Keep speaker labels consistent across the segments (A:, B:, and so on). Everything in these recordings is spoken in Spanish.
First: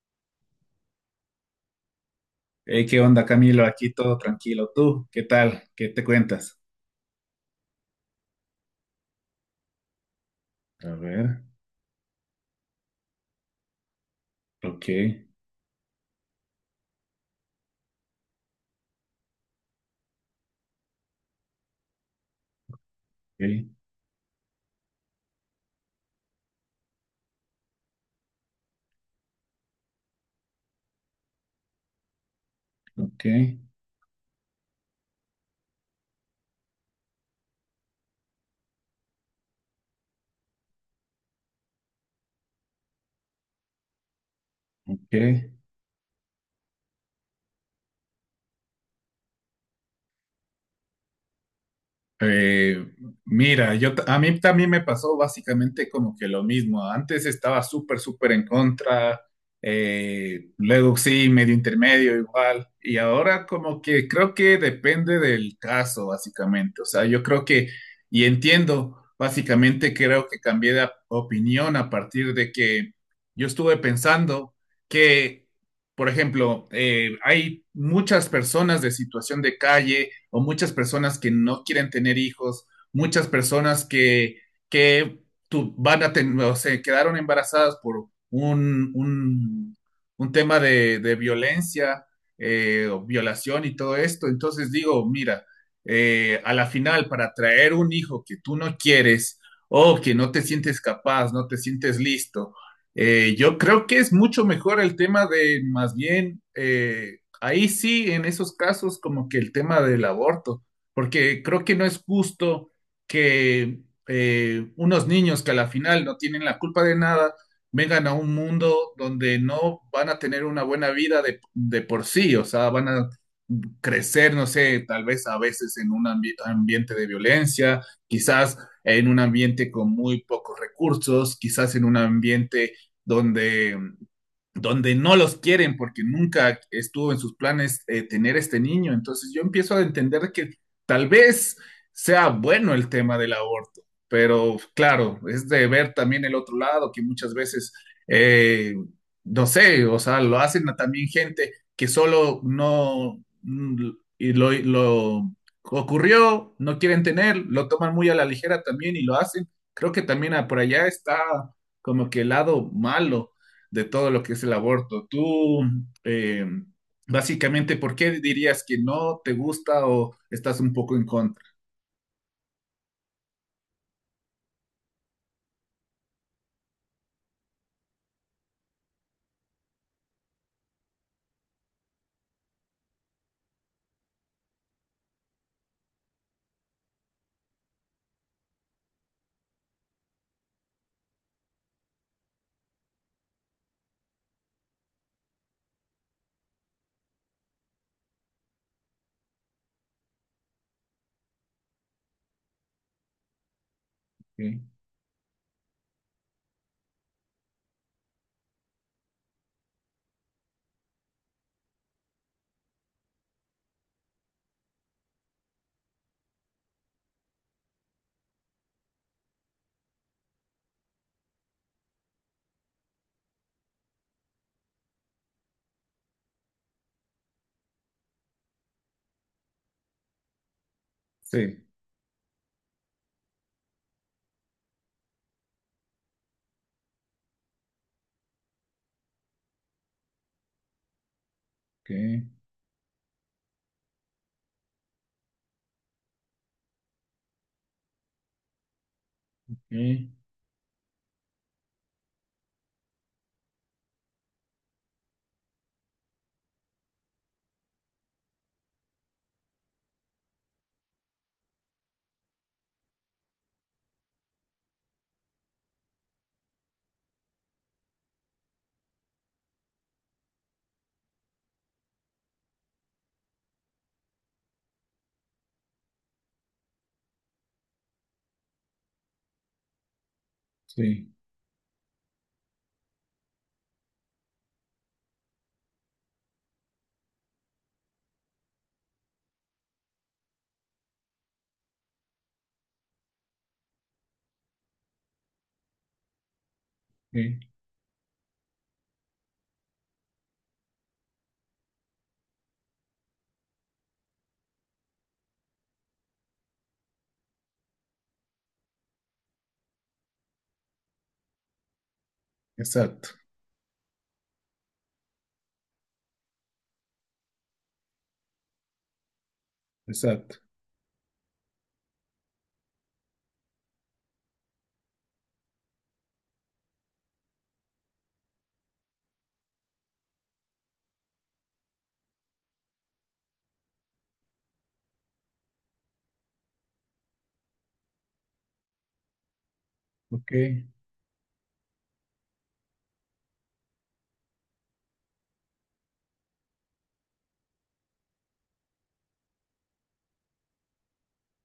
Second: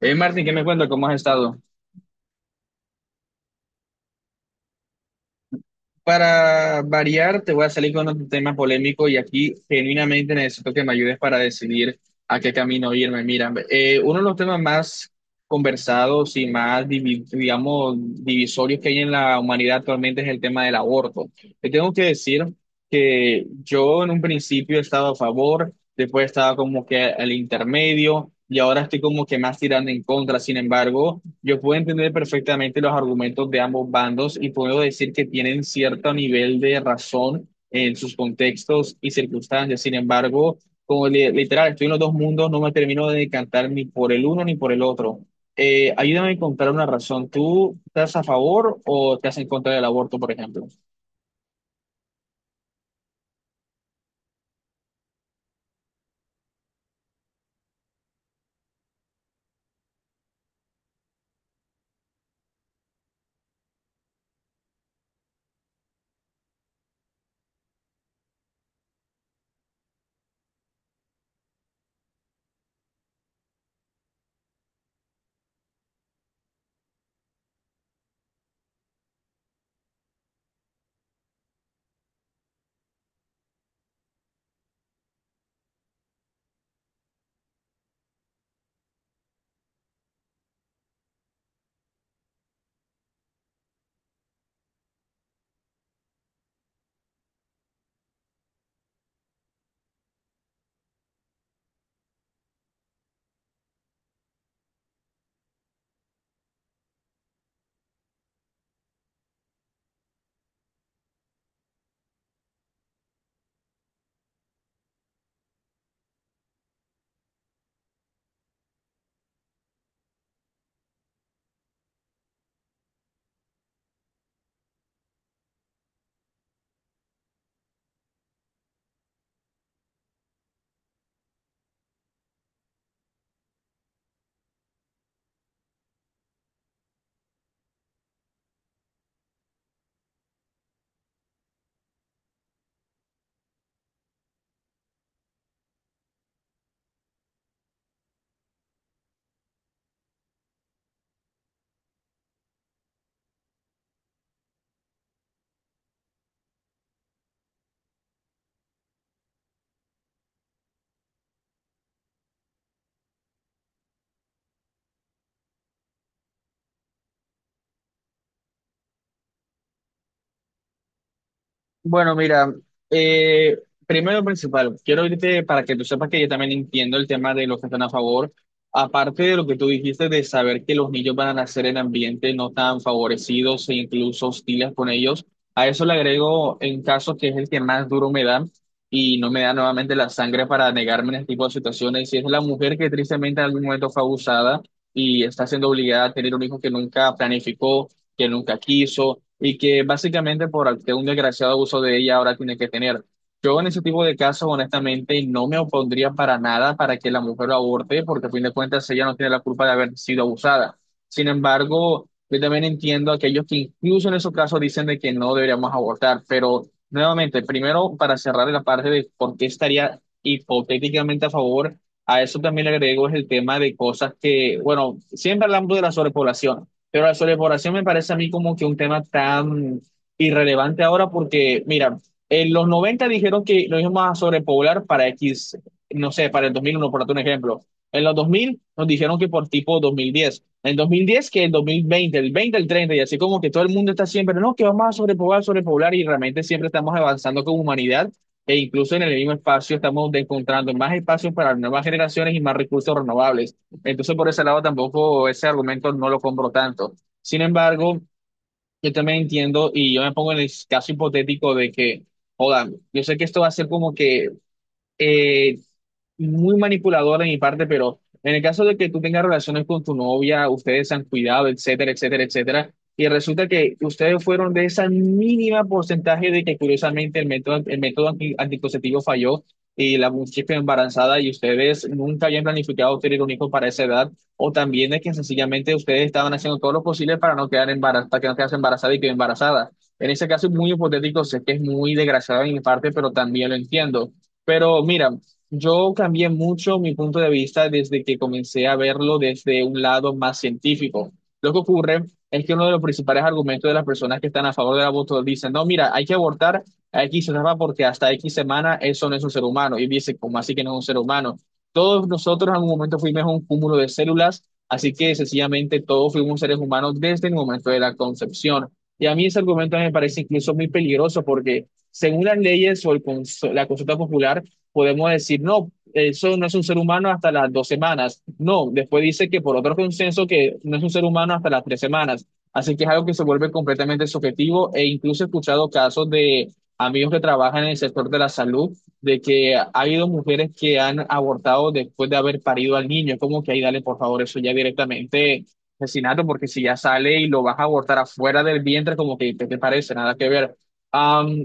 A: Martín, ¿qué me cuenta? ¿Cómo has estado?
B: Hey, ¿qué onda, Camilo? Aquí todo tranquilo. ¿Tú qué tal? ¿Qué te cuentas?
A: Para variar, te voy a salir con otro tema polémico y aquí genuinamente necesito que me
B: A
A: ayudes para
B: ver,
A: decidir a qué camino irme. Mira, uno de los temas
B: ok,
A: más conversados y más, digamos, divisorios que hay en la humanidad actualmente es el tema del aborto. Te tengo que decir que
B: ok,
A: yo en un principio he estado a favor, después estaba como que al intermedio y ahora estoy como que más tirando en contra. Sin embargo, yo puedo entender perfectamente los
B: ok,
A: argumentos de ambos bandos y puedo decir que tienen cierto nivel de razón en sus contextos y circunstancias. Sin embargo, como literal, estoy en los dos mundos, no me termino de decantar ni por el uno ni por el
B: ok.
A: otro. Ayúdame a encontrar una razón. ¿Tú estás a favor o estás en contra del aborto, por ejemplo?
B: Eh, mira, yo, a mí también me pasó básicamente como que lo mismo. Antes estaba súper en contra, luego sí, medio intermedio igual, y ahora como que creo que depende del caso, básicamente. O sea, yo creo que, y entiendo, básicamente creo que cambié de opinión a partir de que yo estuve pensando que, por ejemplo, hay muchas personas de situación de calle o muchas personas que no quieren tener hijos, muchas personas que van a o se quedaron embarazadas por un tema de violencia o violación y todo esto. Entonces digo, mira, a la final, para traer un hijo que tú no quieres o que no te sientes capaz, no te sientes listo, yo creo que es mucho mejor el tema de más bien. Ahí sí, en esos casos, como que el tema del aborto, porque creo que no es justo que unos niños que a la final no tienen la culpa de nada vengan a un mundo donde no van a tener una buena vida de por sí. O sea, van a crecer, no sé, tal vez a veces en un ambiente de violencia, quizás en un ambiente con muy pocos recursos, quizás en un ambiente donde donde no los quieren porque nunca estuvo en sus planes tener este niño. Entonces yo empiezo a entender que tal vez sea bueno el tema del aborto, pero claro, es de ver también el otro lado que muchas veces, eh, no sé, o sea, lo hacen a también gente que solo no y lo ocurrió, no quieren tener, lo toman muy a la ligera también y lo hacen. Creo que también ah, por allá está como que el lado malo de todo lo que es el aborto. Tú, eh, básicamente, ¿por qué dirías que no te gusta o estás un poco en contra?
A: Bueno, mira, eh, primero y principal, quiero irte para que tú sepas que yo también entiendo el tema de los que están a favor. Aparte de lo que tú dijiste de saber que los niños van a nacer en ambientes no tan favorecidos e incluso hostiles con ellos, a eso le agrego en caso que es el que más duro me da y no me da nuevamente la sangre para negarme en este tipo de situaciones. Y es la mujer que tristemente en algún momento fue abusada y está siendo obligada a tener un hijo que nunca planificó, que nunca quiso y que básicamente de un desgraciado abuso de ella ahora tiene que tener. Yo en ese tipo de casos,
B: ¿Qué?
A: honestamente, no me opondría para nada para que la mujer lo aborte, porque a fin de cuentas ella no tiene la culpa de haber sido abusada. Sin embargo, yo también entiendo a aquellos que incluso en esos casos dicen de que no deberíamos abortar, pero nuevamente, primero para cerrar la parte de por qué estaría hipotéticamente a favor, a eso también le agrego es el tema de cosas que, bueno, siempre hablamos de la sobrepoblación. Pero la sobrepoblación me parece a mí como que un tema tan irrelevante ahora porque,
B: Sí,
A: mira, en los 90 dijeron que lo íbamos a sobrepoblar para X, no sé, para el 2001, por darte un ejemplo. En los 2000 nos dijeron que por tipo 2010. En 2010, que el 2020,
B: ¿qué?
A: el veinte, el treinta, y así como que todo el mundo está siempre, no, que vamos a sobrepoblar, sobrepoblar, y realmente siempre estamos avanzando como humanidad e incluso en el mismo espacio
B: ¿Qué?
A: estamos encontrando más espacios para nuevas generaciones y más recursos renovables. Entonces, por ese lado tampoco ese argumento no lo compro tanto. Sin embargo, yo también entiendo y yo me pongo en el caso hipotético de que, joda, yo sé que esto va a ser como que eh, muy manipulador de mi parte, pero en el caso de que tú tengas relaciones con tu novia, ustedes se han cuidado, etcétera, etcétera, etcétera, y resulta que ustedes fueron de esa mínima porcentaje de que curiosamente el método anticonceptivo falló y la muchacha quedó
B: Sí,
A: embarazada y ustedes nunca habían planificado tener un hijo para esa edad, o también de que sencillamente ustedes estaban haciendo todo lo posible para no quedar embarazada, para que no quedase embarazada y quedó embarazada. En ese caso es muy hipotético, sé que es muy desgraciado de mi parte, pero también lo entiendo. Pero mira, yo cambié mucho mi punto de
B: ¿qué?
A: vista desde que comencé a verlo desde un lado más científico. Lo que ocurre es que uno de los principales argumentos de las personas que están a favor del aborto dicen, no, mira, hay que abortar a X semana porque hasta X semana eso no es un ser humano. Y dice, ¿cómo así que no es un ser humano? Todos nosotros en algún momento
B: Exacto,
A: fuimos un cúmulo de células, así que sencillamente todos fuimos seres humanos desde el momento de la concepción. Y a mí ese argumento me parece
B: exacto,
A: incluso muy peligroso porque según las leyes o el la consulta popular, podemos decir, no, eso no es un ser humano hasta las 2 semanas. No, después dice que por otro consenso que no es un ser humano hasta las 3 semanas. Así que es algo que se vuelve completamente subjetivo e incluso he escuchado casos de amigos que trabajan en el sector de la salud, de que ha habido
B: ok,
A: mujeres que han abortado después de haber parido al niño. Es como que ahí dale, por favor, eso ya directamente asesinato, porque si ya sale y lo vas a abortar afuera del vientre, como que, ¿qué te parece? Nada que ver. Am,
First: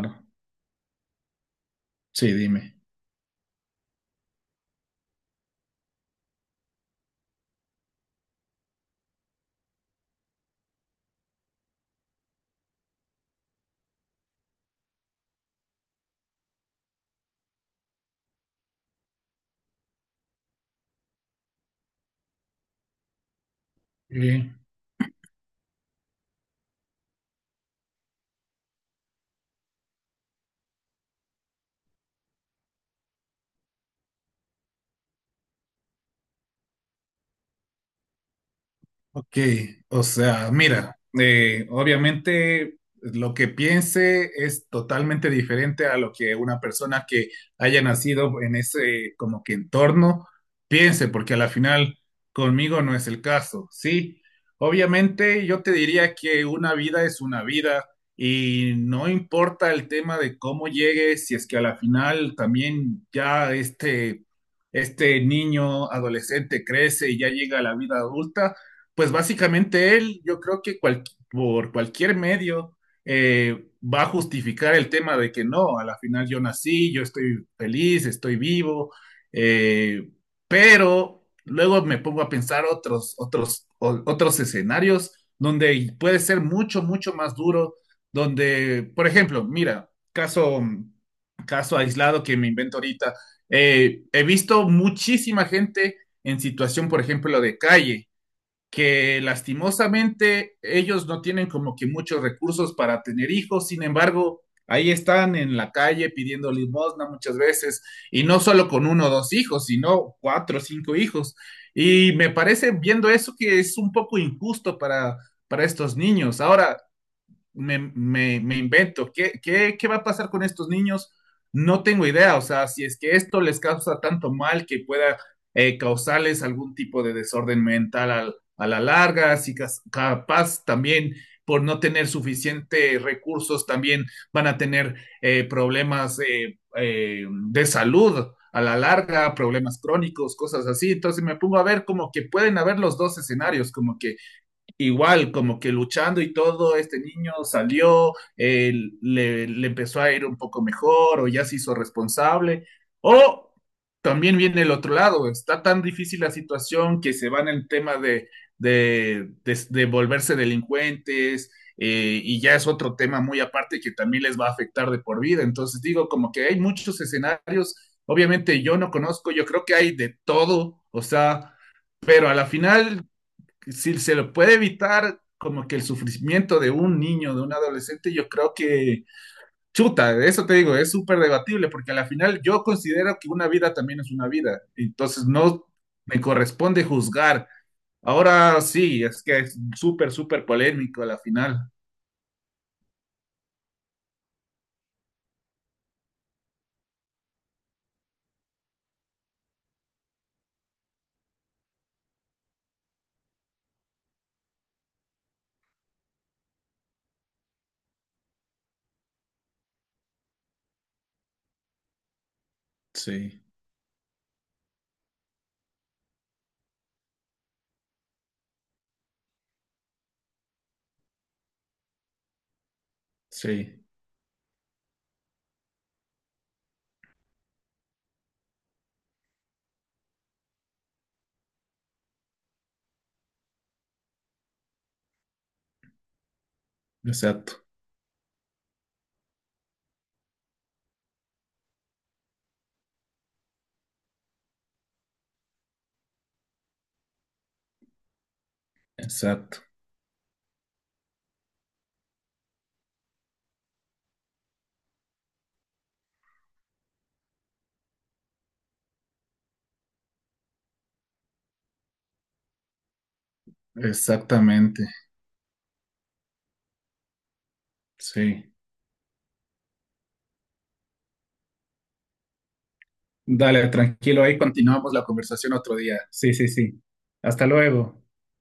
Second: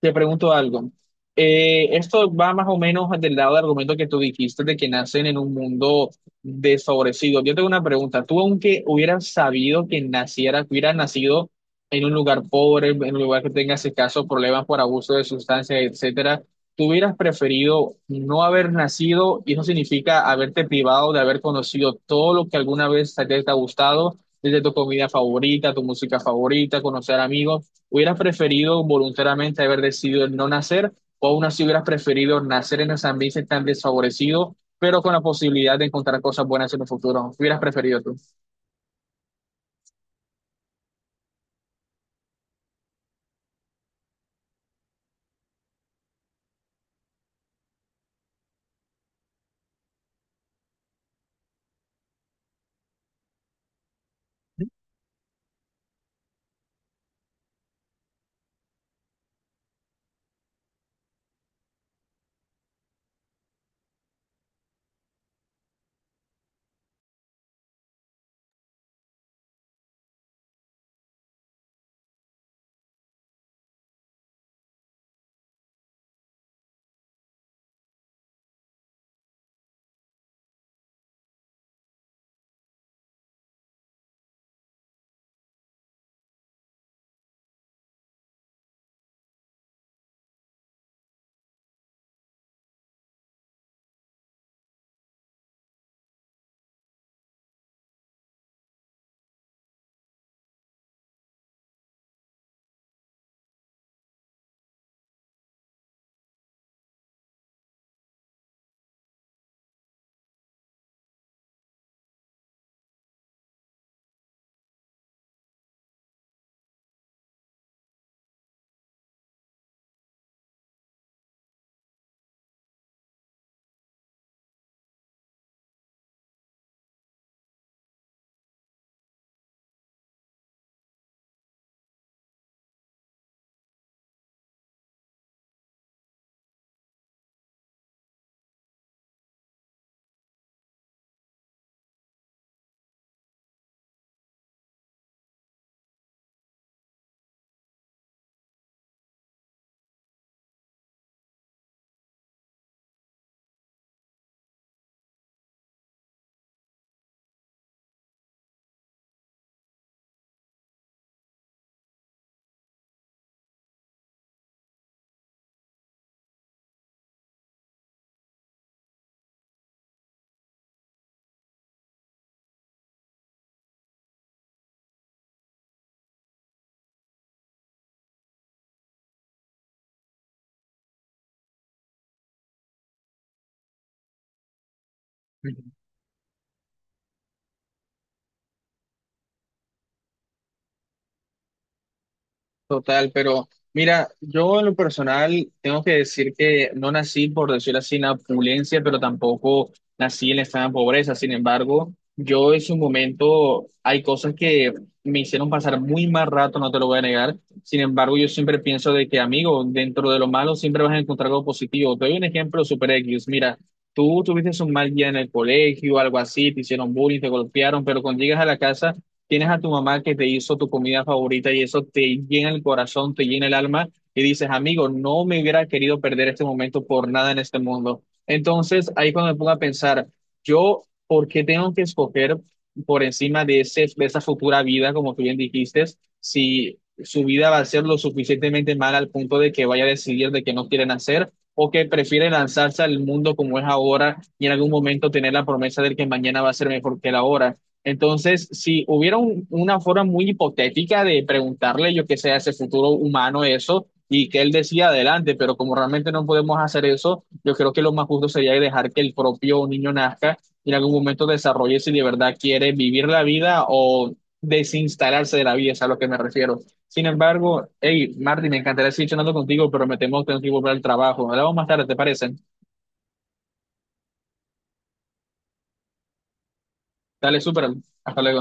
A: te pregunto algo.
B: sí,
A: Esto va más
B: dime.
A: o menos del lado del argumento que tú dijiste de que nacen en un mundo desfavorecido. Yo tengo una pregunta. Tú, aunque hubieras sabido que naciera, que hubieras nacido en un lugar pobre, en un lugar que tengas escasos problemas por abuso de sustancias, etcétera, ¿tú hubieras preferido no haber nacido? Y eso significa haberte privado de haber conocido todo lo que alguna vez te ha gustado,
B: ¿Qué?
A: desde tu comida favorita, tu música favorita, conocer amigos. ¿Hubieras preferido voluntariamente haber decidido el no nacer o aún así hubieras preferido nacer en ese ambiente tan desfavorecido, pero con la posibilidad de encontrar cosas buenas en el futuro? ¿Qué hubieras preferido
B: Ok, o sea, mira, obviamente lo que piense es totalmente diferente a lo que una persona que haya nacido en ese como que entorno piense, porque a la final conmigo no es el caso, ¿sí? Obviamente yo te diría que una vida es una vida y no importa el tema de cómo llegue, si es que a la final también ya este niño adolescente crece y ya llega a la vida adulta. Pues básicamente él, yo creo que por cualquier medio va a justificar el tema de que no, a la final yo nací, yo estoy feliz, estoy vivo, eh, pero luego me pongo a pensar otros escenarios donde puede ser mucho más duro, donde, por ejemplo, mira, caso aislado que me invento ahorita, he visto muchísima gente en situación, por ejemplo, de calle que lastimosamente ellos no tienen como que muchos recursos para tener hijos. Sin embargo, ahí están en la calle pidiendo limosna muchas veces, y no solo con uno o dos hijos, sino cuatro o cinco hijos. Y me parece, viendo eso, que es un poco injusto para estos niños. Ahora, me invento, ¿qué va a pasar con estos niños? No tengo idea. O sea, si es que esto les causa tanto mal que pueda causarles algún tipo de desorden mental al, a la larga, si capaz también por no tener suficientes recursos también van a tener problemas de salud a la larga, problemas crónicos, cosas así. Entonces me pongo a ver como que pueden haber los dos escenarios, como que igual, como que luchando y todo, este niño salió, le empezó a ir un poco mejor o ya se hizo responsable. O también viene el otro lado, está tan difícil la situación que se van en el tema de volverse delincuentes y ya es otro tema muy aparte que también les va a afectar de por vida. Entonces digo, como que hay muchos escenarios, obviamente yo no conozco, yo creo que hay de todo, o sea... Pero a la final, si se lo puede evitar como que el sufrimiento de un niño, de un adolescente, yo creo que, chuta, eso te digo, es súper debatible, porque al final yo considero que una vida también es una vida, entonces
A: tú?
B: no me corresponde juzgar. Ahora sí, es que es súper polémico a la final.
A: Total, pero mira, yo en lo personal tengo que decir que no nací, por decirlo así, en la opulencia, pero tampoco nací en la extrema pobreza. Sin embargo, yo en su momento hay cosas que me hicieron pasar muy mal rato, no te lo voy a negar. Sin embargo, yo siempre pienso de que, amigo, dentro de lo malo siempre vas a encontrar algo positivo. Te doy un ejemplo super X.
B: Sí,
A: Mira, tú tuviste un mal día en el colegio, algo así, te hicieron bullying, te golpearon, pero cuando llegas a la casa tienes a tu mamá que te hizo tu comida favorita y eso te llena el corazón, te llena el
B: sí,
A: alma y dices, amigo, no me hubiera querido perder este momento por nada en este mundo. Entonces, ahí cuando me pongo a pensar, yo, ¿por qué tengo que escoger por encima de ese, de esa futura vida, como tú bien dijiste, si su vida va a
B: exacto,
A: ser lo suficientemente mala al punto de que vaya a decidir de que no quieren hacer o que prefiere lanzarse al mundo como es ahora y en algún momento tener la promesa de que mañana va a ser mejor que la hora? Entonces, si hubiera
B: exacto,
A: una forma muy hipotética de preguntarle, yo qué sé, a ese futuro humano eso, y que él decía adelante, pero como realmente no podemos hacer eso, yo creo que lo más justo sería dejar que el propio niño nazca y en algún momento desarrolle si de verdad quiere vivir la vida o
B: exactamente,
A: desinstalarse de la vida, es a lo que me refiero. Sin embargo, hey, Marty,
B: sí.
A: me encantaría seguir charlando contigo, pero me temo que tengo que volver al trabajo. Hablamos más tarde, ¿te parece?
B: Dale, tranquilo, ahí continuamos la conversación otro día. Sí, sí, sí.
A: Dale,
B: Hasta
A: súper.
B: luego.
A: Hasta luego.